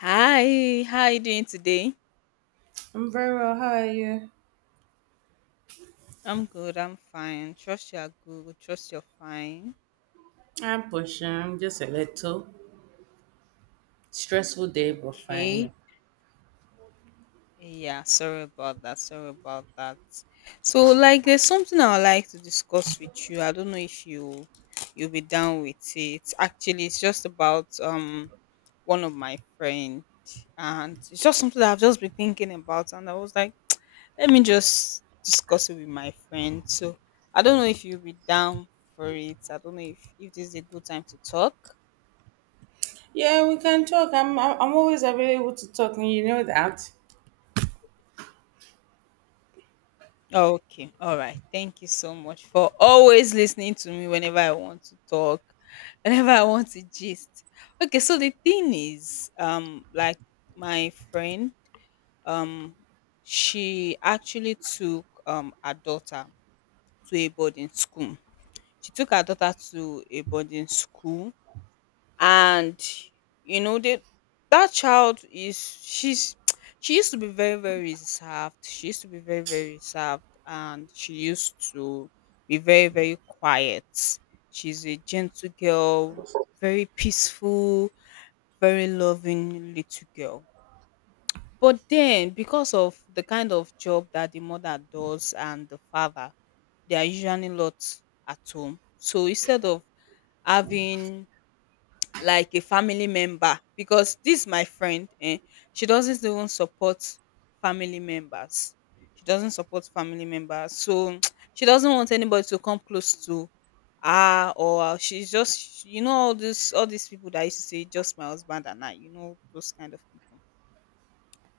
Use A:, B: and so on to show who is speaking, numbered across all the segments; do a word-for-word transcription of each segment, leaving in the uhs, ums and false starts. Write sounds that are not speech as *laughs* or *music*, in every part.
A: Hi, how are you doing today?
B: I'm very well. How are you?
A: I'm good, I'm fine. Trust you're good, trust you're fine.
B: I'm pushing. I'm just a little stressful day, but fine. You
A: Okay.
B: know.
A: Yeah, sorry about that. Sorry about that. So like there's something I would like to discuss with you. I don't know if you you'll be down with it. Actually, it's just about um one of my friend, and it's just something that I've just been thinking about, and I was like, let me just discuss it with my friend. So I don't know if you'll be down for it. I don't know if, if this is a good time to talk.
B: Yeah, we can talk. I'm I'm I'm always available to talk, and you know that.
A: Okay. All right. Thank you so much for always listening to me whenever I want to talk, whenever I want to gist. Okay, so the thing is, um, like, my friend, um, she actually took um her daughter to a boarding school. She took her daughter to a boarding school, and you know that that child is she's *tsk* she used to be very, very reserved. She used to be very, very reserved, and she used to be very, very quiet. She's a gentle girl, very peaceful, very loving little girl. But then, because of the kind of job that the mother does, and the father, they are usually not at home. So instead of having, like, a family member, because this my friend, eh? She doesn't even support family members. She doesn't support family members. So *tsk* she doesn't want anybody to come close to her, or she's just, you know all this all these people that used to say, "Just my husband and I," you know those kind of people.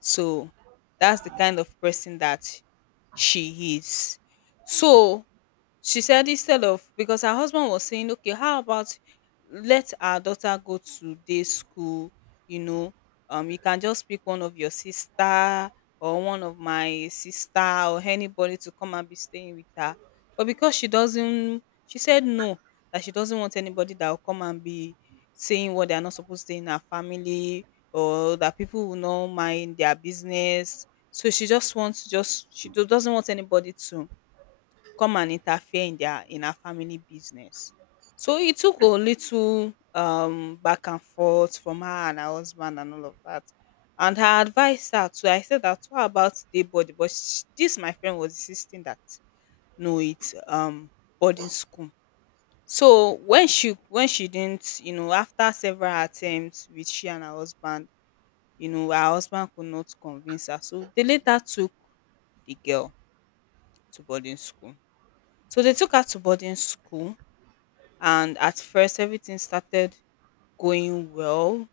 A: So that's the kind of person that she is. So she said, instead of, because her husband was saying, "Okay, how about let our daughter go to day school? You know, um, you can just pick one of your sister or one of my sister or anybody to come and be staying with her." But because she doesn't, she said no, that she doesn't want anybody that will come and be saying what they are not supposed to in her family, or that people will not mind their business. So she just wants, just she do- doesn't want anybody to come and interfere in their in her family business. So it took a little um back and forth from her and her husband and all of that. And I advised her to I said that, what about day body? But sh this my friend was insisting that no, it's um boarding school. So when she when she didn't, you know, after several attempts with she and her husband, you know, her husband could not convince her. So they later took the girl to boarding school. So they took her to boarding school, and at first everything started going well,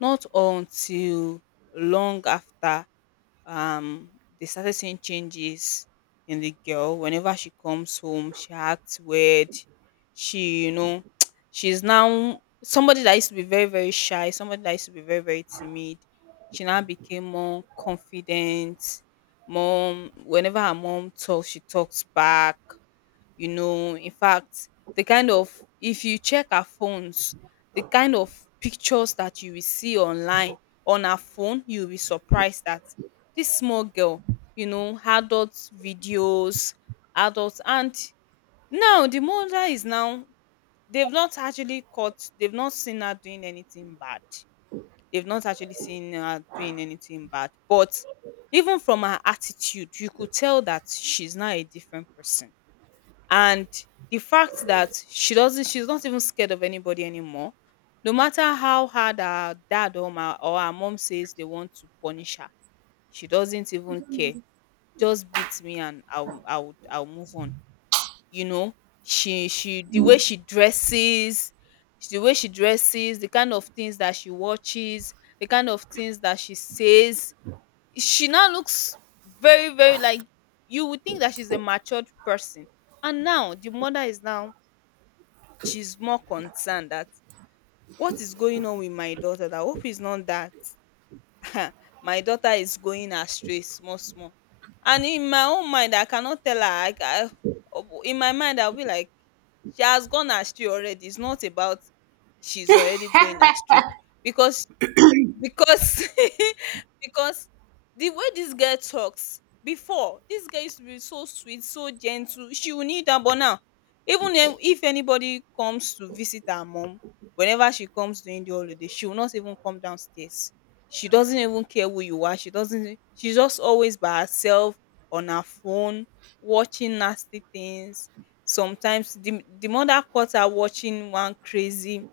A: not until long after, um they started seeing changes in the girl. Whenever she comes home, she acts weird. She, you know *tsk* she's now somebody that used to be very, very shy, somebody that used to be very, very timid. She now became more confident. Mom Whenever her mom talks, she talks back. You know, in fact, the kind of, if you check our phones, the kind of pictures that you will see online on our phone, you'll be surprised that this small girl, you know adult videos, adults. And now the mother is now, they've not actually caught they've not seen her doing anything bad. They've not actually seen her doing anything bad, but even from her attitude you could tell that she's not a different person. And the fact that she doesn't she's not even scared of anybody anymore. No matter how hard her dad, or my or her mom says they want to punish her, she doesn't even care. Just beat me, and i'll i'll i'll move on. You know, she she, the way she dresses, the way she dresses the kind of things that she watches, the kind of things that she says. She now looks very, very, like, you would think that she's a matured person. And now the mother is now, she's more concerned that, what is going on with my daughter, that I hope it's not that *laughs* my daughter is going astray small small. And in my own mind, I cannot tell her. I, I, in my mind, I'll be like, she has gone astray already. It's not about, she's already going astray, because. because *laughs* because the way this girl talks, before, this girl used to be so sweet, so gentle, she will need down. But now, even if if anybody comes to visit her mom, whenever she comes during the holiday, she will not even come downstairs. She doesn't even care who you are. She doesn't She's just always by herself on her phone, watching nasty things. Sometimes the, the mother caught her watching one crazy,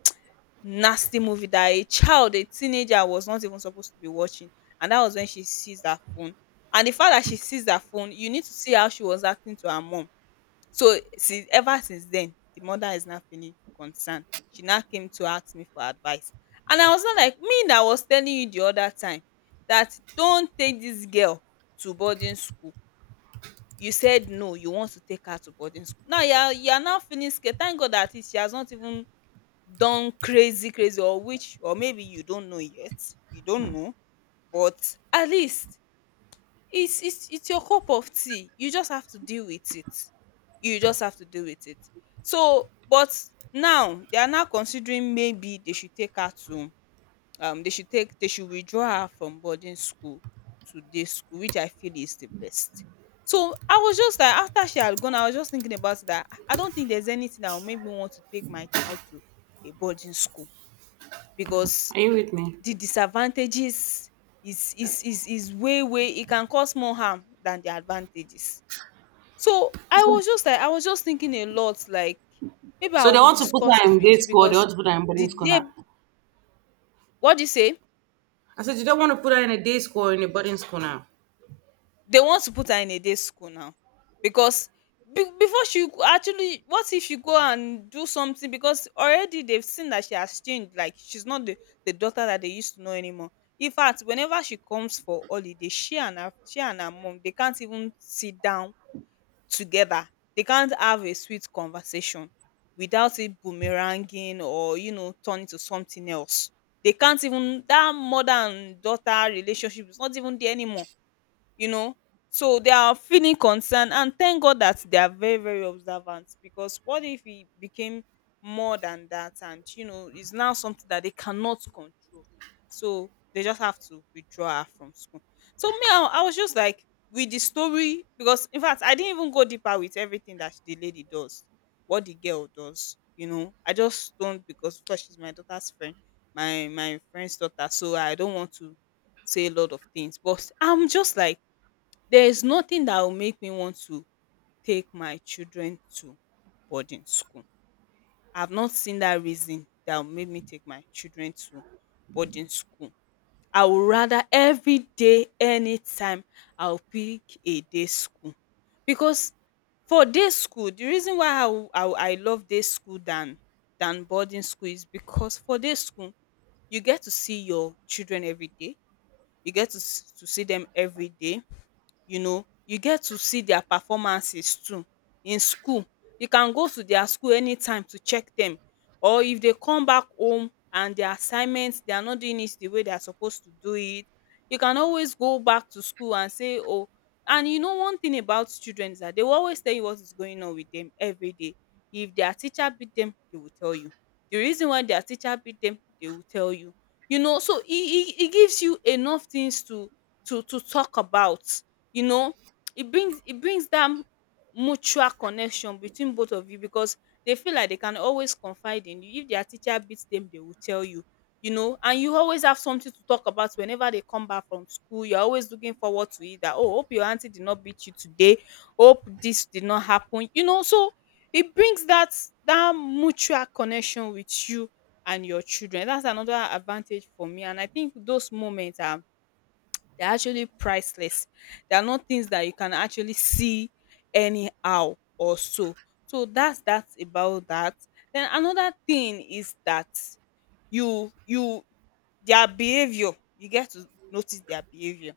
A: nasty movie that a child, a teenager, was not even supposed to be watching, and that was when she seized her phone. And the fact that she seized her phone, you need to see how she was acting to her mom. So since, ever since then, the mother is now feeling concerned. She now came to ask me for advice. And I was not, like, me that was telling you the other time, that don't take this girl to boarding school. You said no, you want to take her to boarding school. Now you are, you are now feeling scared. Thank God that, it, she has not even done crazy crazy, or which or maybe you don't know yet, we don't know, but at least it's it's it's your cup of tea. You just have to deal with it. You just have to deal with it. So but now they are now considering, maybe they should take her to, um they should, take they should withdraw her from boarding school to day school, which I feel is the best. So I was just like, after she had gone, I was just thinking about it, that i I don't think there's anything that will make me want to take my child to a boarding school. Because
B: Are you with me?
A: the disadvantages is is is is way way, it can cause more harm than the advantages. So i was just like I was just thinking a lot, like, maybe I
B: So they
A: will
B: want to put
A: discuss
B: her
A: it
B: in day
A: with you.
B: school. They
A: Because
B: want to put her in
A: the
B: boarding school
A: day
B: now.
A: what do you say?
B: I said you don't want to put her in a day school or in a boarding school now.
A: They want to put her in a day school now. Because be- before she go- actually, what if she go and do something, because already they've seen that she has changed, like she's not the, the daughter that they used to know anymore. In fact, whenever she comes for holiday, she and her she and her mom, they can't even sit down together. They can't have a sweet conversation without it boomeranging, or you know turning to something else. They can't even That mother and daughter relationship is not even there anymore, you know. So they are feeling concerned, and thank God that they are very, very observant, because what if it became more than that, and you know it's now something that they cannot control. So they just have to withdraw her from school. So me, i, I was just like, with the story. Because in fact, I didn't even go deeper with everything that the lady does, what the girl does. you know I just don't, because of course, she's my daughter's friend, my my friend's daughter. So I don't want to say a lot of things, but I'm just like, there is nothing that will make me want to take my children to boarding school. I've not seen that reason that will make me take my children to boarding school. I would rather, every day, anytime, I'll pick a day school. Because for day school, the reason why I, will- I, will- I love day school than, than boarding school, is because for day school, you get to see your children every day. You get to, s- to see them every day. You know, you get to see their performances too in school. You can go to their school anytime to check them, or if they come back home and their assignments, they are not doing it the way they are supposed to do it, you can always go back to school and say, oh, and you know one thing about children is that they will always tell you what is going on with them every day. If their teacher beat them, they will tell you. The reason why their teacher beat them, they will tell you. You know, so it, it, it gives you enough things to to to talk about, you know it brings it brings that mutual connection between both of you, because they feel like they can always confide in you. If their teacher beats them, they will tell you. You know, and you always have something to talk about whenever they come back from school. You're always looking forward to it that, oh, hope your auntie did not beat you today, hope this did not happen, you know. So it brings that, that mutual connection with you and your children. That's another advantage for me, and I think those moments are, they're actually priceless. They are not things that you can actually see anyhow or so. So that's that's about that. Then another thing is that you you their behavior, you get to notice their behavior.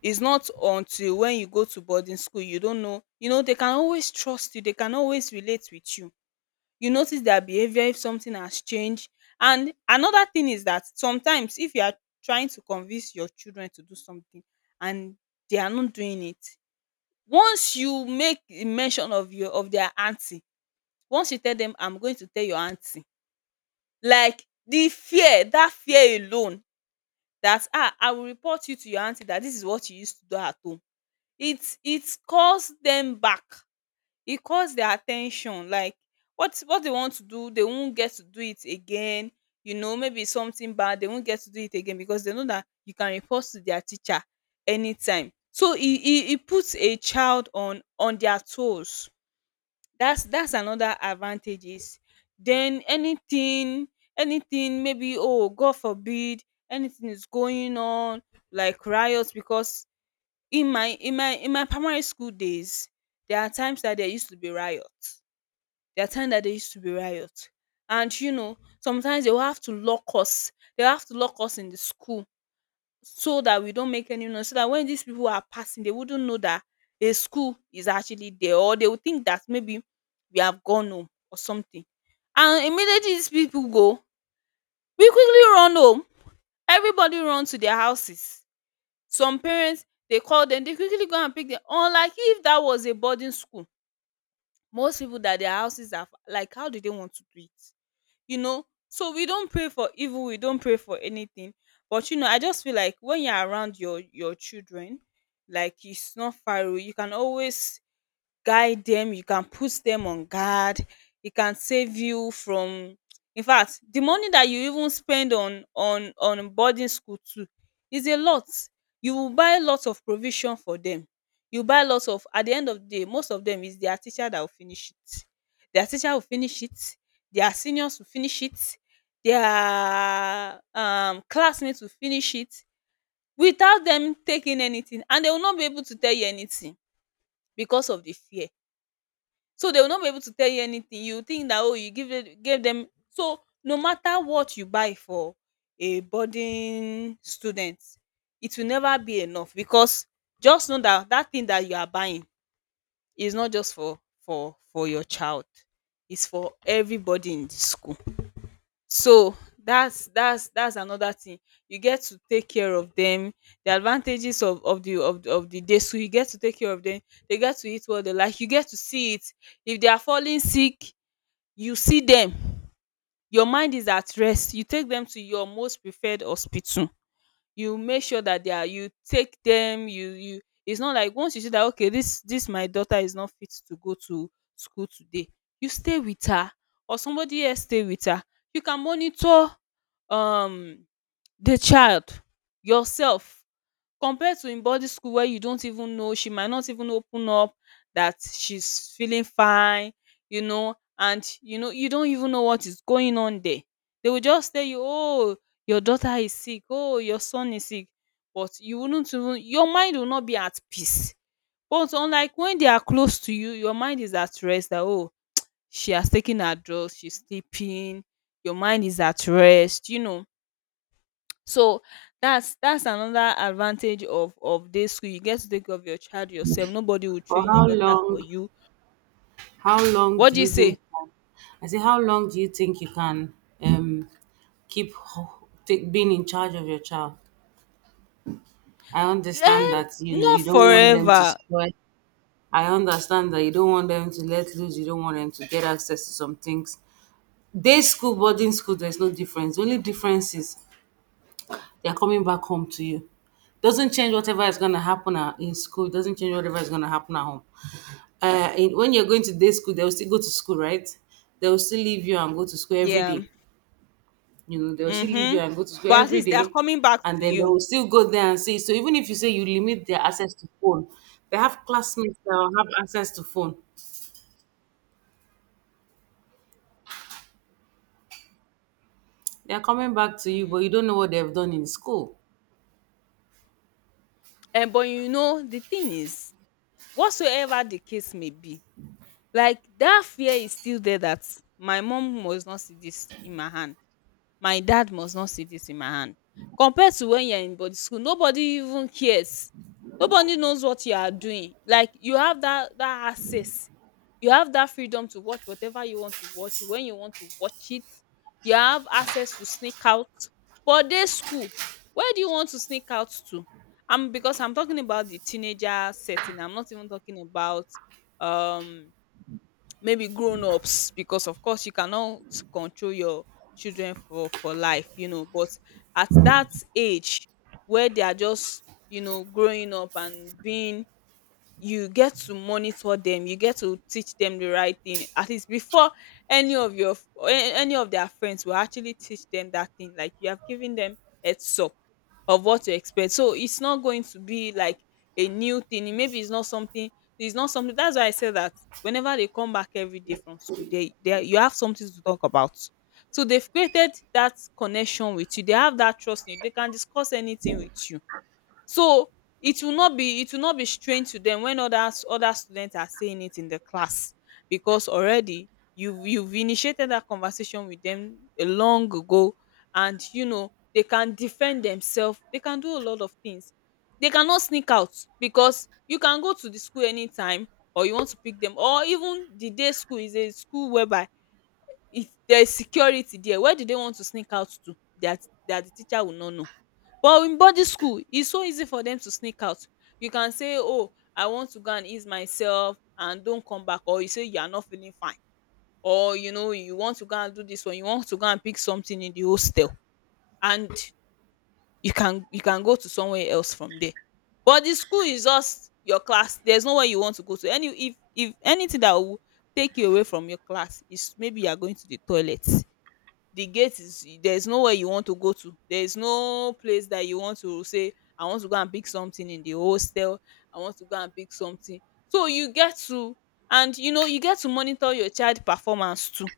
A: It's not until when you go to boarding school, you don't know. You know, they can always trust you, they can always relate with you. You notice their behavior if something has changed. And another thing is that sometimes if you are trying to convince your children to do something and they are not doing it, once you make a mention of your, of their aunty, once you tell them I'm going to tell your aunty, like the fear, that fear alone, that ah, I will report you to your aunty that this is what you used to do at home, it it calls them back. It calls their attention, like what what they want to do, they won't get to do it again. You know, maybe it's something bad, they won't get to do it again, because they know that you can report to their teacher anytime. So it, it, it puts a child on on their toes. That's that's another advantages. Then anything, anything, maybe, oh, God forbid, anything is going on like riots. Because in my in my in my primary school days, there are times that there used to be riots, there are times that there used to be riot. And you know, sometimes they will have to lock us. They have to lock us in the school so that we don't make any noise, so that when these people are passing, they wouldn't know that a school is actually there, or they would think that maybe we have gone home or something. And immediately these people go, we quickly run home. Everybody run to their houses. Some parents, they call them, they quickly go and pick them. Unlike if that was a boarding school, most people that their houses are fa- like, how do they want to do it? You know, so we don't pray for evil, we don't pray for anything. But you know, I just feel like when you're around your your children, like it's not far away, you can always guide them. You can put them on guard, e can save you from. In fact, the money that you even spend on on on boarding school too is a lot. You will buy lots of provision for them. You buy lots of, at the end of the day most of them is their teacher that will finish it. Their teacher will finish it, their seniors will finish it, their um classmates will finish it, without them taking anything. And they will not be able to tell you anything because of the fear. So they will not be able to tell you anything. You think that, oh, you give it, gave them. So no matter what you buy for a boarding student, it will never be enough. Because just know that that thing that you are buying is not just for for for your child. It's for everybody in the school. So that's that's that's another thing. You get to take care of them, the advantages of of the of, the- of the day. So you get to take care of them, they get to eat what they like, you get to see it. If they are falling sick, you see them, your mind is at rest, you take them to your most preferred hospital. You make sure that they are, you take them, you you it's not like once you see that, okay, this, this my daughter is not fit to go to school today, you stay with her, or somebody else stay with her, you can monitor um the child yourself. Compared to in boarding school where you don't even know, she might not even open up that she's feeling fine. You know, and you know, you don't even know what is going on there. They will just tell you, oh, your daughter is sick, oh, your son is sick. But you wouldn't even, your mind will not be at peace. But unlike when they are close to you, your mind is at rest that, oh, she has taken her drugs, she's sleeping, your mind is at rest, you know. So that's that's another advantage of of day school. You get to take care of your child yourself. Nobody will
B: For
A: train your
B: how
A: daughter for
B: long?
A: you.
B: How long
A: What
B: do
A: do you
B: you
A: say?
B: think? I said, how long do you think you can um keep ho- take, being in charge of your child? I understand
A: Um,
B: that you know
A: not
B: you don't want them to
A: forever.
B: spoil. I understand that you don't want them to let loose, you don't want them to get access to some things. Day school, boarding school, there's no difference. The only difference is they're coming back home to you. Doesn't change whatever is going to happen at- in school. It doesn't change whatever is going to happen at home. Uh, in, when you're going to day school, they'll still go to school, right? They'll still leave you and go to school every
A: Yeah.
B: day. You know, they'll still leave
A: Mm-hmm.
B: you and go to school
A: But at
B: every
A: least they are
B: day.
A: coming back
B: And
A: to
B: then they
A: you.
B: will still go there and see. So even if you say you limit their access to phone, they have classmates that will have access to phone. They are coming back to you, but
A: Mm.
B: you don't know what they've done in school.
A: And but you know, the thing is, whatsoever the case may be, like that fear is still there that my mom must not see this in my hand, my dad must not see this in my hand. Compared to when you're in body school, nobody even cares, nobody knows what you are doing. Like you have that that access, you have that freedom to watch whatever you want to watch when you want to watch it, you have access to sneak out. But this school, where do you want to sneak out to? I'm Because I'm talking about the teenager setting. I'm not even talking about, um maybe grown-ups, because of course you cannot control your children for for life, you know. But at that age where they are just, you know, growing up and being, you get to monitor them, you get to teach them the right thing, at least before any of your f- a- any of their friends will actually teach them that thing. Like you have given them heads up of what to expect, so it's not going to be like a new thing, maybe it's not something, it's not something. That's why I say that whenever they come back every day from school, they, they you have something to talk about. So they've created that connection with you, they have that trust in you, they can discuss anything with you. So it will not be, it will not be strange to them when others other students are saying it in the class, because already you've you've initiated that conversation with them a long ago. And you know, they can defend themselves, they can do a lot of things, they cannot sneak out, because you can go to the school anytime, or you want to pick them. Or even the day school is a school whereby if there is security there, where do they want to sneak out to, that that the teacher will not know? But in boarding school, it's so easy for them to sneak out. You can say, "Oh, I want to go and ease myself" and don't come back, or you say you are not feeling fine, or you know, you want to go and do this one, you want to go and pick something in the hostel, and you can, you can go to somewhere else from there. But the school is just your class. There's nowhere you want to go to. Any if if anything that will take you away from your class is maybe you are going to the toilet. The gate is there, is nowhere you want to go to, there is no place that you want to say I want to go and pick something in the hostel, I want to go and pick something. So you get to, and you know, you get to monitor your child performance too.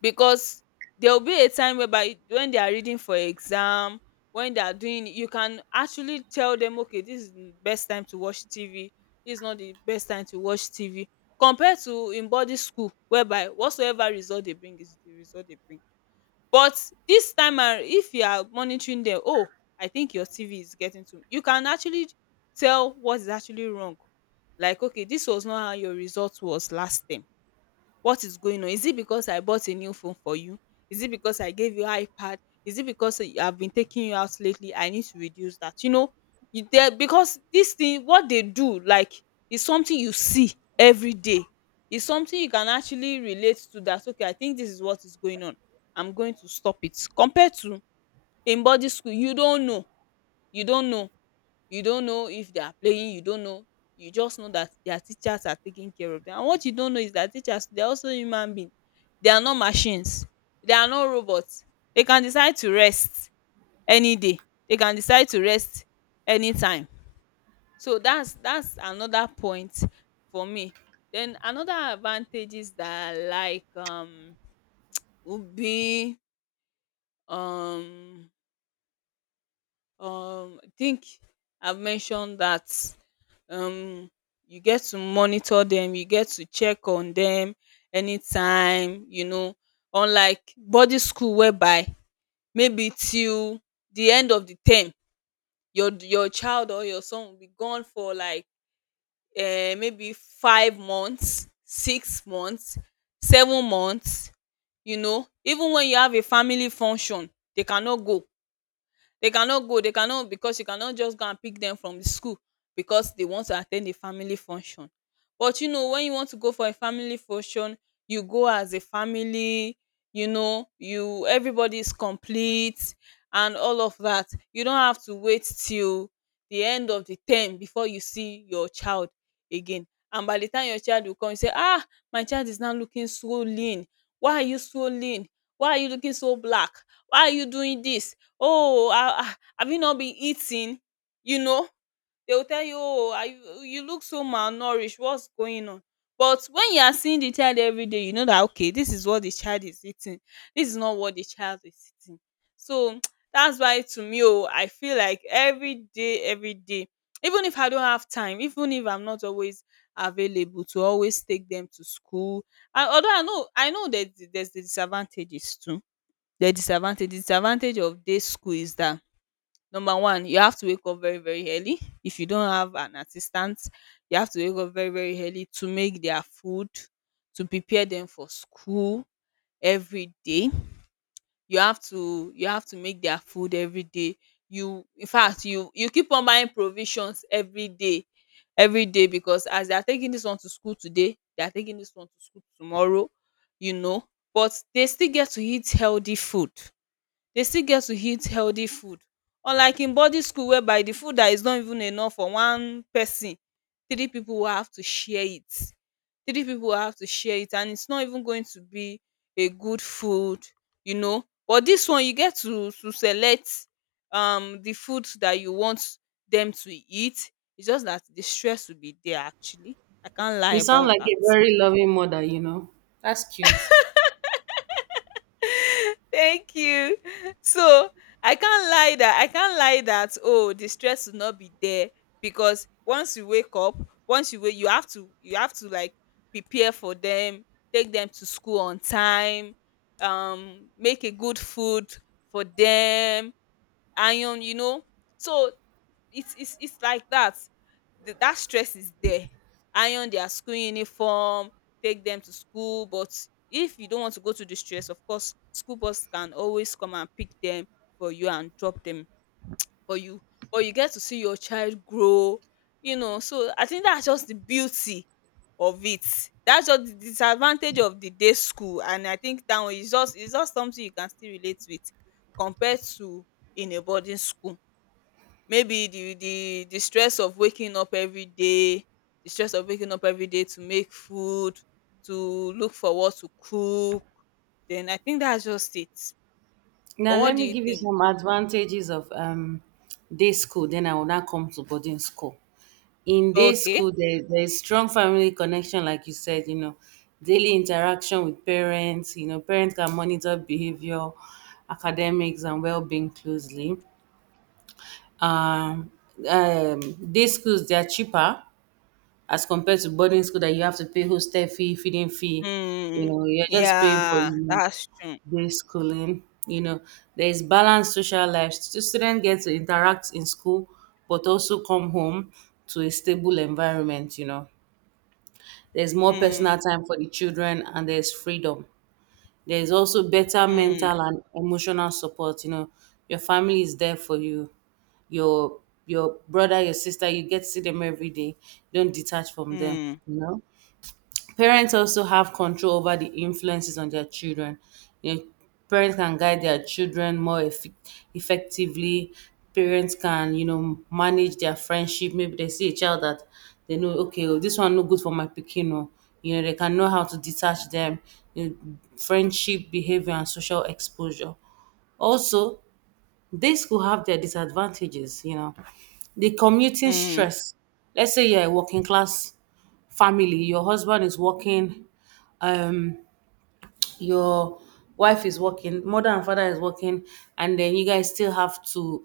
A: Because there will be a time whereby when they are reading for exam, when they are doing, you can actually tell them, okay, this is the best time to watch T V, this is not the best time to watch T V. Compared to in boarding school whereby whatsoever result they bring is the result they bring. But dis time arou, if you are monitoring dem, "oh, I think your T V is getting too," you can actually tell what is actually wrong. Like, okay, dis was not how your result was last term. What is going on? Is it because I bought a new phone for you? Is it because I gave you iPad? Is it because you- I've been taking you out lately? I need to reduce that. You know, you there, because this thing what they do, like, is something you see every day. It's something you can actually relate to, that okay, I think this is what is going on. I'm going to stop it. Compared to in body school, you don't know. You don't know. You don't know if they are playing, you don't know. You just know that their teachers are taking care of them. And what you don't know is that teachers, they're also human beings. They are not machines. They are not robots. They can decide to rest any day. They can decide to rest anytime. So that's that's another point for me. Then another advantages that I like um would be um um I think I've mentioned that. um you get to monitor them, you get to check on them anytime, you know, unlike boarding school whereby maybe till the end of the term your your child or your son will be gone for like um maybe five months six months seven months, you know, even when you have a family function they cannot go. They cannot go. They cannot, because you cannot just go and pick them from the school because they want to attend a family function. But you know, when you want to go for a family function, you go as a family, you know, you everybody is complete and all of that. You don't have to wait till the end of the term before you see your child again. And by the time your child will come, you say, "Ah, my child is now looking so lean. Why are you so lean? Why are you looking so black? Why are you doing this? Oh, ha ha have you not been eating?" You know, they will tell you, "Oh, are you you look so malnourished. What's going on?" But when you are seeing the child every day, you know that okay, this is what the child is eating. This is not what the child is eating. So *tsk* that's why to me, oh, I feel like every day, every day, even if I don't have time, even if I'm not always available to always take them to school. And although I know I know that there's the disadvantages too, the disadvantage disadvantage of day school is that number one, you have to wake up very very early. If you don't have an assistant, you have to wake up very very early to make their food, to prepare them for school every day. You have to you have to make their food every day. You in fact you you keep on buying provisions every day every day, because as they are taking this one to school today, they are taking this one to school tomorrow, you know. But they still get to eat healthy food, dey still get to eat healthy food, unlike in boarding school whereby the food that is not even enough for one person, three people will have to share it, three people will have to share it, and it's not even going to be a good food, you know. But this one you get to to select um the food that you want them to eat. It's just that the stress will be there, actually. I can't lie
B: You sound
A: about
B: like
A: that.
B: a very loving mother, you know. That's cute.
A: Thank you. So I can't lie that I can't lie that oh, the stress will not be there, because once you wake up, once you wake, you have to, you have to like, prepare for them, take them to school on time, um, make a good food for them, iron, you know. So it's it's it's like that. The, that stress is there. Iron their school uniform, take them to school, but if you don't want to go to the stress, of course school bus can always come and pick them for you and drop them for you. But you get to see your child grow, you know, so I think that's just the beauty of it. That's just the disadvantage of the day school, and I think that one is just is just something you can still relate with, compared to in a boarding school. Maybe the the the stress of waking up every day, the stress of waking up every day to make food, to look for what to cook. Then I think that's just it,
B: Now,
A: or what
B: let
A: do
B: me
A: you
B: give you
A: think?
B: some advantages of um, day school, then I will now come to boarding school. In day
A: Okay.
B: school, there, there's strong family connection, like you said, you know, daily interaction with parents, you know, parents can monitor behavior, academics, and well being closely. Um, um, day schools, they are cheaper as compared to boarding school that you have to pay hostel fee, feeding fee. You
A: Hmm.
B: know, you're just paying for,
A: Yeah,
B: you know,
A: that's true.
B: day schooling. You know, there is balanced social life. Stu- Students get to interact in school, but also come home to a stable environment. You know, there's more
A: Hmm.
B: personal time for the children, and there's freedom. There is also better
A: Hmm.
B: mental and emotional support. You know, your family is there for you. Your your brother, your sister, you get to see them every day. Don't detach from them.
A: Hmm.
B: You know, parents also have control over the influences on their children. You know, parents can guide their children more effe- effectively. Parents can, you know, manage their friendship. Maybe they see a child that they know, okay, oh, this one no good for my pikin, oh. You know, they can know how to detach them. You know, friendship behavior and social exposure. Also, this could have their disadvantages. You know, the commuting stress, let's say you're a working class family, your husband is working, um your wife is working, mother and father is working, and then you guys still have to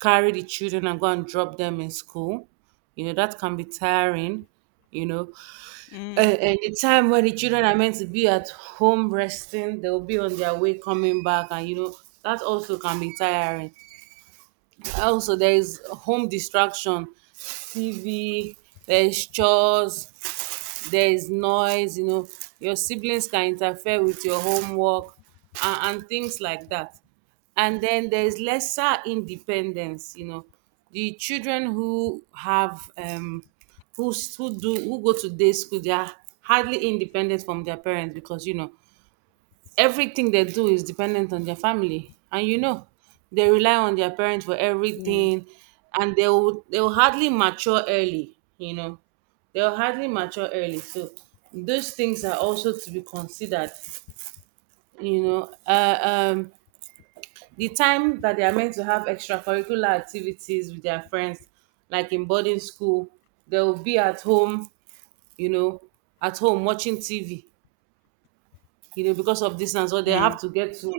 B: carry the children and go and drop them in school. You know, that can be tiring, you know. And,
A: Hmm.
B: and the time when the children are meant to be at home resting, they'll be on their way coming back, and you know, that also can be tiring. Also there is home distraction, tv, there's chores, there is noise, you know, your siblings can interfere with your homework, and, and things like that. And then there is lesser independence, you know, the children who have um who s- who do who go to day school, they are hardly independent from their parents because you know everything they do is dependent on their family, and you know they rely on their parents for
A: Hmm.
B: everything, and they will, they will hardly mature early, you know, they'll hardly mature early. So those things are also to be considered, you know. uh, um the time that they are meant to have extracurricular activities with their friends, like in boarding school, they'll be at home, you know, at home watching tv, you know, because of distance or they
A: Hmm.
B: have to get to,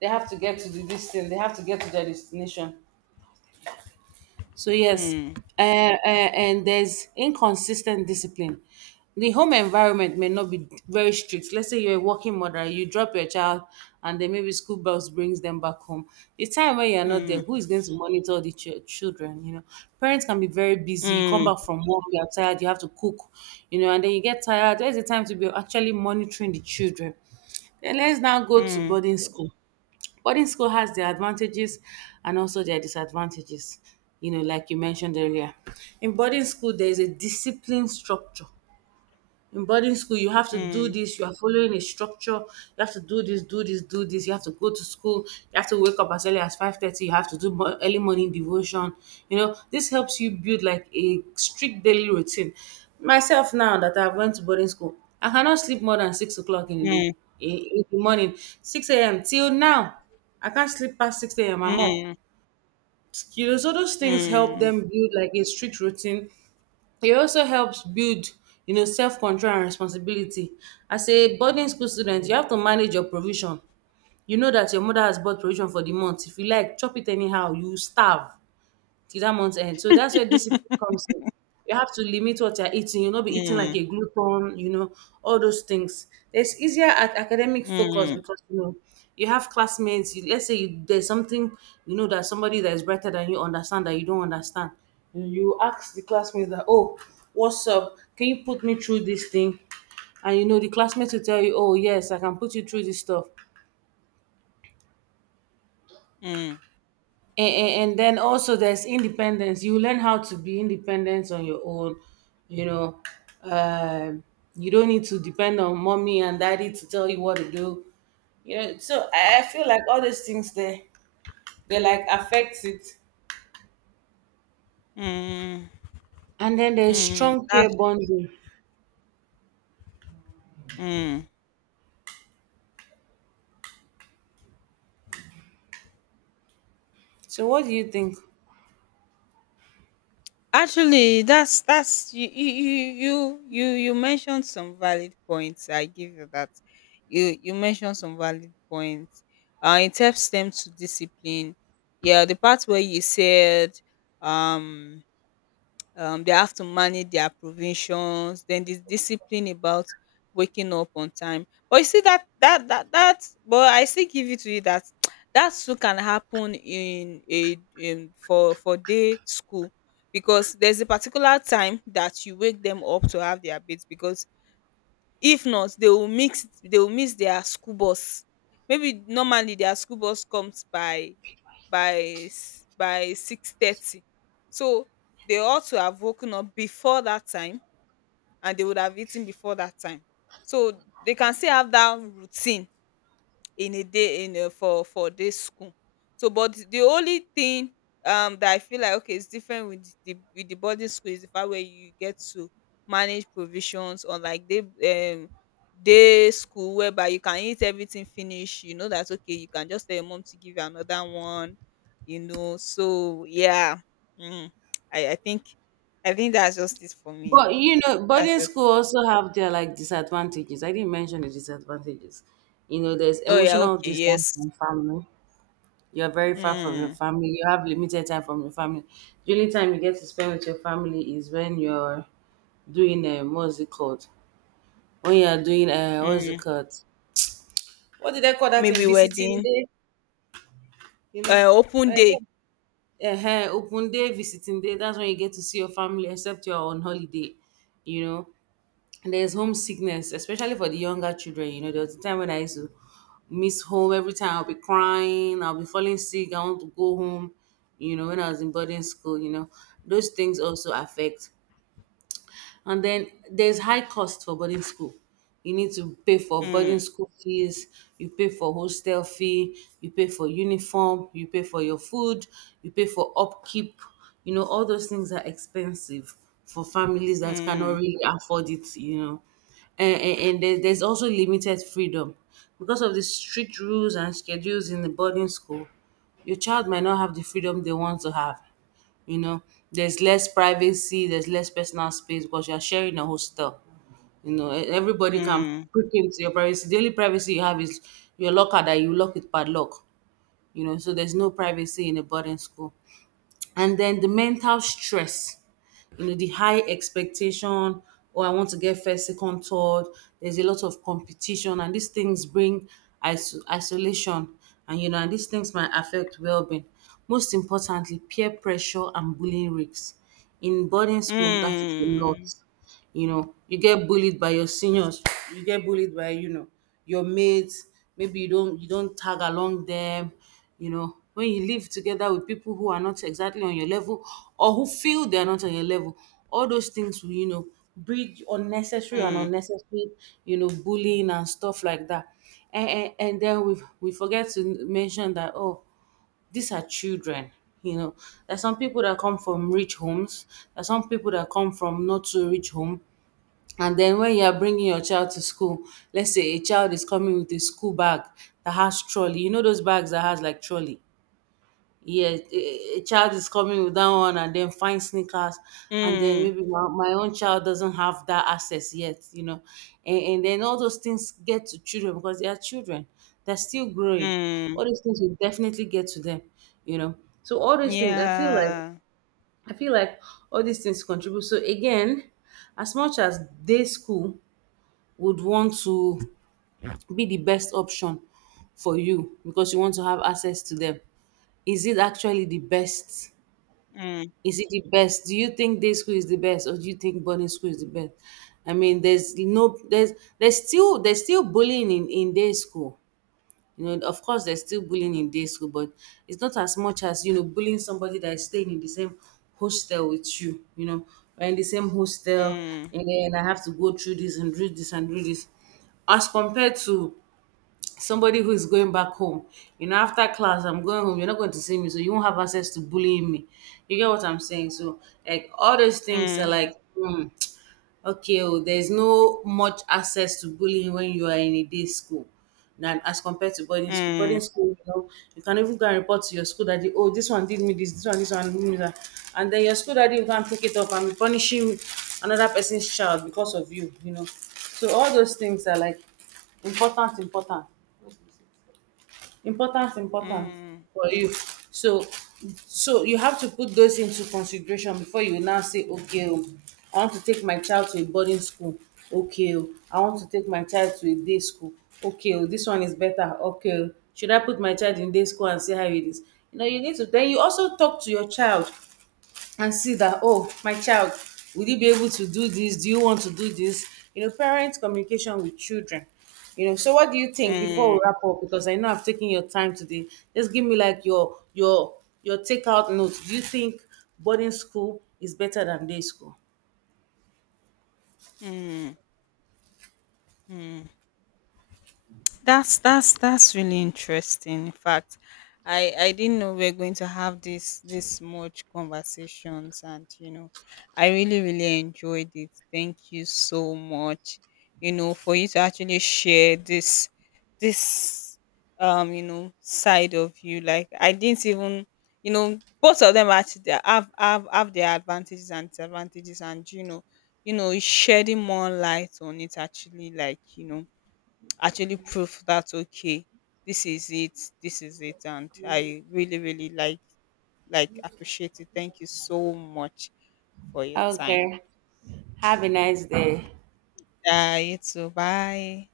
B: they have to get to the this thing, they have to get to their destination. So yes.
A: Hmm.
B: Uh, uh, and there's inconsistent discipline. The home environment may not be very strict. Let's say you're a working mother, you drop your child and then maybe school bus brings them back home. The time when you're not
A: Hmm.
B: there, who is going to monitor the ch- children, you know? Parents can be very busy. You come
A: Hmm.
B: back from work, you're tired, you have to cook, you know, and then you get tired. There's the time to be actually monitoring the children. Then let's now go to
A: Hmm.
B: boarding school. Boarding school has their advantages and also their disadvantages. You know, like you mentioned earlier, in boarding school there is a discipline structure. In boarding school, you have to do this, you are following a structure, you have to do this, do this, do this, you have to go to school, you have to wake up as early as five thirty, you have to do mo- early morning devotion. You know, this helps you build like a strict daily routine. Myself, now that I've went to boarding school, I cannot sleep more than six o'clock in the
A: Hmm.
B: day, in, in the morning, six a m till now. I can't sleep past six a m.
A: Hmm.
B: I'm up.
A: Hmm.
B: You know, so those things help
A: Hmm.
B: them build like a strict routine. E also helps build, you know, self-control and responsibility. As a boarding school student, you have to manage your provision. You know dat your mother has bought provision for the month. If you like, chop it anyhow, you starve till that month end. So that's where discipline comes in. You have to limit what you're eating. You'll not be eating
A: Hmm.
B: like a glutton, you know, all those things. It's easier at academic focus
A: Hmm.
B: because, you know, you have classmates. You, let's say you, there's something, you know, that somebody that is brighter than you understand that you don't understand. You you ask the classmates that, oh, what's up? Can you put me through this thing? And, you know, the classmates will tell you, oh, yes, I can put you through this stuff.
A: Mm.
B: and, and then also there's independence. You learn how to be independent on your own, you know. um, you don't need to depend on mommy and daddy to tell you what to do, you know. So i I feel like all these things there, they like affect it.
A: Mm.
B: And then there's
A: Mm,
B: strong care
A: that's.
B: bonding.
A: Mm.
B: So what do you think?
A: Actually, that's that's you you you you you you mentioned some valid points. I give you that. You you mentioned some valid points. Uh, it helps them to discipline. Yeah, the part where you said, um, um they have to manage their provisions, then this discipline about waking up on time. But you see that that that that but I still give it to you that *tsk* that too can happen in a, in for for day school, because there's a particular time that you wake them up to have their bath, because if not they will mix they will miss their school bus. Maybe normally their school bus comes by by s- by six thirty, so they ought to have woken up before that time, and they would have eaten before that time, so they can still have that routine in a day, in a for for this school. So, but the only thing um that I feel like, okay, it's different with the with the boarding school is the fact where you get to manage provisions, on like day, um day school whereby you can eat everything finish. You know, that's okay, you can just tell your mom to give you another one, you know, so yeah. Mm. I i think i think that's just it for me.
B: But you know
A: That's
B: boarding
A: just.
B: school also have their like disadvantages. I didn't mention the disadvantages. You know, there's
A: Oh, yeah,
B: emotional
A: okay,
B: distance
A: yes.
B: from family. You're very far from your
A: mm,
B: family. You have limited time from your family. The only time you get to spend with your family is when you're doing um, what's it called? When you're doing uh, what's it
A: mm.
B: called? What did I call that? In
A: Maybe
B: visiting
A: wedding.
B: day? You
A: Uh,
B: know,
A: open
B: I
A: day.
B: said, uh, open day, visiting day. That's when you get to see your family, except you're on holiday. You know, and there's homesickness, especially for the younger children. You know, there was a time when I used to miss home every time. I'll be crying, I'll be falling sick, I want to go home, you know, when I was in boarding school. You know, those things also affect. And then there's high cost for boarding school. You need to pay for boarding
A: Mm,
B: school fees, you pay for hostel fee, you pay for uniform, you pay for your food, you pay for upkeep. You know, all those things are expensive for families that cannot
A: mm,
B: really afford it, you know. And, and, and there- there's also limited freedom. Because of the strict rules and schedules in the boarding school, your child might not have the freedom they want to have, you know. There's less privacy, there's less personal space because you're sharing a hostel, you know. E- everybody can
A: mm,
B: prick into your privacy. The only privacy you have is your locker that you lock with padlock, you know. So there's no privacy in a boarding school. And then the mental stress, you know, the high expectation. Oh, I want to get first, second, third. There's a lot of competition, and these things bring iso- isolation, and, you know, and these things might affect well-being. Most importantly, peer pressure and bullying risks in boarding school, that is a lot.
A: mm,
B: You know, you get bullied by your seniors, you get bullied by, you know, your mates. Maybe you don't you don't tag along them, you know. When you live together with people who are not exactly on your level, or who feel they're not on your level, all those things will, you know, breed unnecessary and
A: mm,
B: unnecessary, you know, bullying and stuff like that. And, and, and then we we forget to mention that, oh, these are children, you know. There's some people that come from rich homes, there's some people that come from not so rich home. And then when you are bringing your child to school, let's say a child is coming with a school bag that has trolley. You know those bags that has like trolley. Yeah, a a child is coming with that one and then find sneakers. And then
A: mm,
B: maybe my, my own child doesn't have that access yet, you know. And, and then all those things get to children because they are children. They're still growing.
A: mm.
B: All these things will definitely get to them, you know. So all these things, I feel like,
A: Yeah.
B: I feel like all these things contribute. So again, as much as day school would want to be the best option for you because you want to have access to them. Is it actually the best?
A: Mm,
B: Is it the best? Do you think day school is the best, or do you think boarding school is the best? I mean, there's no, there's, there's still, there's still bullying in, in day school. You know, of course, there's still bullying in day school, but it's not as much as, you know, bullying somebody that is staying in the same hostel with you, you know, or in the same hostel,
A: mm,
B: and then I have to go through this and do this and do this. As compared to somebody who is going back home, you know, after class, I'm going home, you're not going to see me, so you won't have access to bullying me. You get what I'm saying? So, like, all those things are
A: mm,
B: like, hmm. Okay, oh, there's no much access to bullying when you are in a day school than as compared to boarding school. Boarding
A: mm,
B: school, you know, you can even go and report to your school daddy, oh, this one did me this, this one, this one did me that. And then your school daddy will go and pick it up and be punishing another person's child because of you, you know. So all those things are like important, important. Importance, importance.
A: mm,
B: For you. So, so you have to put those into consideration before you now say, okay, oh, I want to take my child to a boarding school. Okay, oh, I want to take my child to a day school. Okay, oh, this one is better. Okay, oh, should I put my child in day school and see how it is? You know, you need to. Then you also talk to your child and see that, oh, my child, will you be able to do this, do you want to do this, you know, parent communication with children, you know. So what do you think? Before we
A: mm,
B: wrap up, because I know I've taken your time today, just give me like your your your takeout notes. Do you think boarding school is better than day school?
A: mm, mm. Mm. That's that's that's really interesting. In fact, I I didn't know we are going to have this this much conversations, and you know, I really really enjoyed it. Thank you so much. You know, for you to actually share this, this um you know side of you. Like I didn't even, you know, both of them actually, they have have have their advantages and disadvantages, and you know, you know shedding more light on it actually, like, you know, actually prove that okay, this is it, this is it. And I really really like like appreciate it. Thank you so much for your time.
B: Okay, have a nice day.
A: Yeah, you too, bye.